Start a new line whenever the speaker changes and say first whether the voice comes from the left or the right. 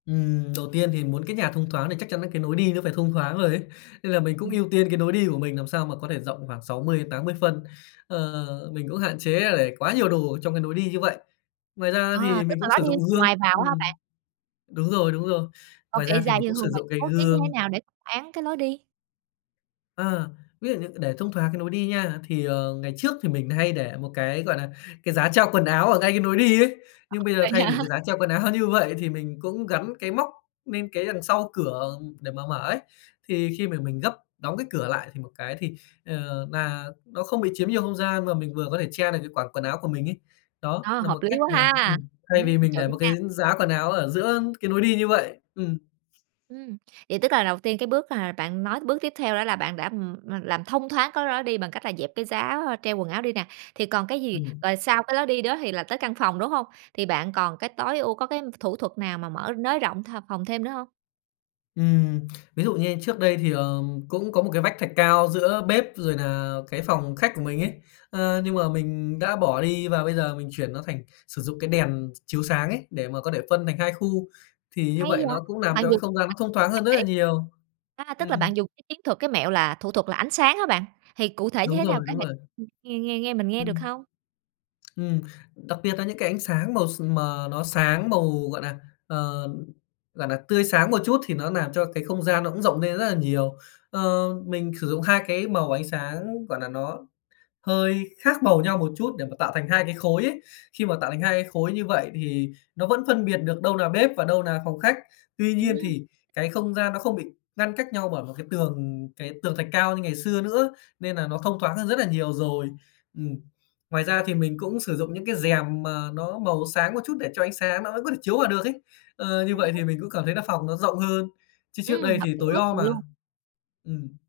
left: Ừm, đầu tiên thì muốn cái nhà thông thoáng thì chắc chắn nà cái nối đi nó phải thông thoáng rồi ấy. Nên là mình cũng
right: Ừm.
left: ưu tiên cái nối đi của mình làm sao mà có thể rộng khoảng 60 đến 80 phân. Ờ, mình cũng hạn chế để quá nhiều đồ ở trong cái nối đi như vậy. Ngoài ra
right: À,
left: thì
right: tức
left: mình
right: là
left: cũng
right: lối
left: sử
right: đi
left: dụng
right: từ
left: gương
right: ngoài vào á hả
left: ửm,
right: bạn?
left: đúng rồi, đúng rồi.
right: Còn
left: Ngoài
right: kệ
left: ra thì
right: giày
left: mình
right: thì
left: cũng sử
right: thường bạn
left: dụng cái
right: bố trí như thế
left: gương.
right: nào để không án cái lối đi?
left: Ờ, ví dụ như để thông thoáng cái nối đi nha, thì, ờ, ngày trước thì mình hay để một cái, gọi là, cái giá treo quần áo ở ngay cái nối đi ấy. Nhưng bây giờ
right: Vậy
left: thay vì
right: hả?
left: cái giá treo quần áo như vậy, thì mình cũng gắn cái móc nên cái đằng sau cửa để mà mở ấy. Thì khi mà mình gấp đóng cái cửa lại, thì một cái thì, ờ, nà nó không bị chiếm nhiều không gian, mà mình vừa có thể che được cái quả quần áo của mình ấy. Đó
right: Ờ,
left: nà
right: hợp
left: một
right: lý
left: cách
right: quá
left: mà
right: ha,
left: ừm, thay
right: ừm,
left: vì mình
right: chuẩn
left: để một
right: nha.
left: cái giá quần áo ở giữa cái nối đi như vậy. Ừm.
right: Ừm, vậy tức là đầu tiên cái bước hà bạn nói bước tiếp theo đó là bạn đã, ừm, ừm, làm thông thoáng cái đó đi bằng cách là dẹp cái giá treo quần áo đi nè, thì còn cái gì?
left: Ừm.
right: Rồi sau cái lối đi đó thì là tới căn phòng, đúng hông? Thì bạn còn cái tối ưu có cái thủ thuật nào mà mở nới rộng th phòng thêm nữa hông?
left: Ừm, ví dụ như trước đây thì, ờ, cũng có một cái vách thạch cao giữa bếp rồi nà cái phòng khách của mình ấy. Ờ, nhưng mà mình đã bỏ đi và bây giờ mình chuyển nó thành sử dụng cái đèn ch chiếu sáng ấy, để mà có thể phân thành 2 khu. Thì như
right: Hay
left: vậy
right: vậy!
left: nó cũng làm
right: Bạn
left: cho cái
right: dùng
left: không gian nó thông thoáng hơn rất là nhiều.
right: [unintelligible] a, tức là
left: Ừm.
right: bạn dùng cái chiến thuật, cái mẹo là thủ thuật là ánh sáng hả bạn? Thì cụ thể như
left: Đúng
right: thế nào
left: rồi,
right: có
left: đúng
right: thể
left: rồi!
right: [unintelligible] nghe nghe nghe mình nghe được
left: Ừm.
right: hông?
left: Ừm, đặc biệt nà những cái ánh sáng màu s mà nó sáng màu, gọi nà, ờ, gọi nà tươi sáng một chút, thì nó làm cho cái không gian nó cũng rộng nên rất nà nhiều. Ờ, mình sử dụng 2 cái màu ánh sáng, gọi là, nó hơi khác màu nhau một chút để mà tạo thành 2 cái khối ấy. Khi mà tạo thành 2 cái khối như vậy thì nó vẫn phân biệt được đâu nà bếp và đâu nà phòng khách. Tuy nhiên
right: Ừm.
left: thì cái không gian nó không bị ngăn cách nhau bởi một cái tường cái tường thạch cao như ngày xưa nữa, nên nà nó thông thoáng hơn rất là nhiều rồi. Ừm, ngoài ra thì mình cũng sử dụng những cái rèm mà nó màu sáng một chút để cho ánh sáng nó vẫn có thể chiếu vào được ấy.
right: Ừm,
left: Ờ, như
right: hay
left: vậy thì
right: quá.
left: mình cũng cảm thấy là phòng nó rộng hơn, chứ trước
right: Ừm,
left: đây
right: hợp
left: thì
right: lý
left: tối
right: quá
left: om
right: chừng
left: à.
right: luôn.
left: Ừm.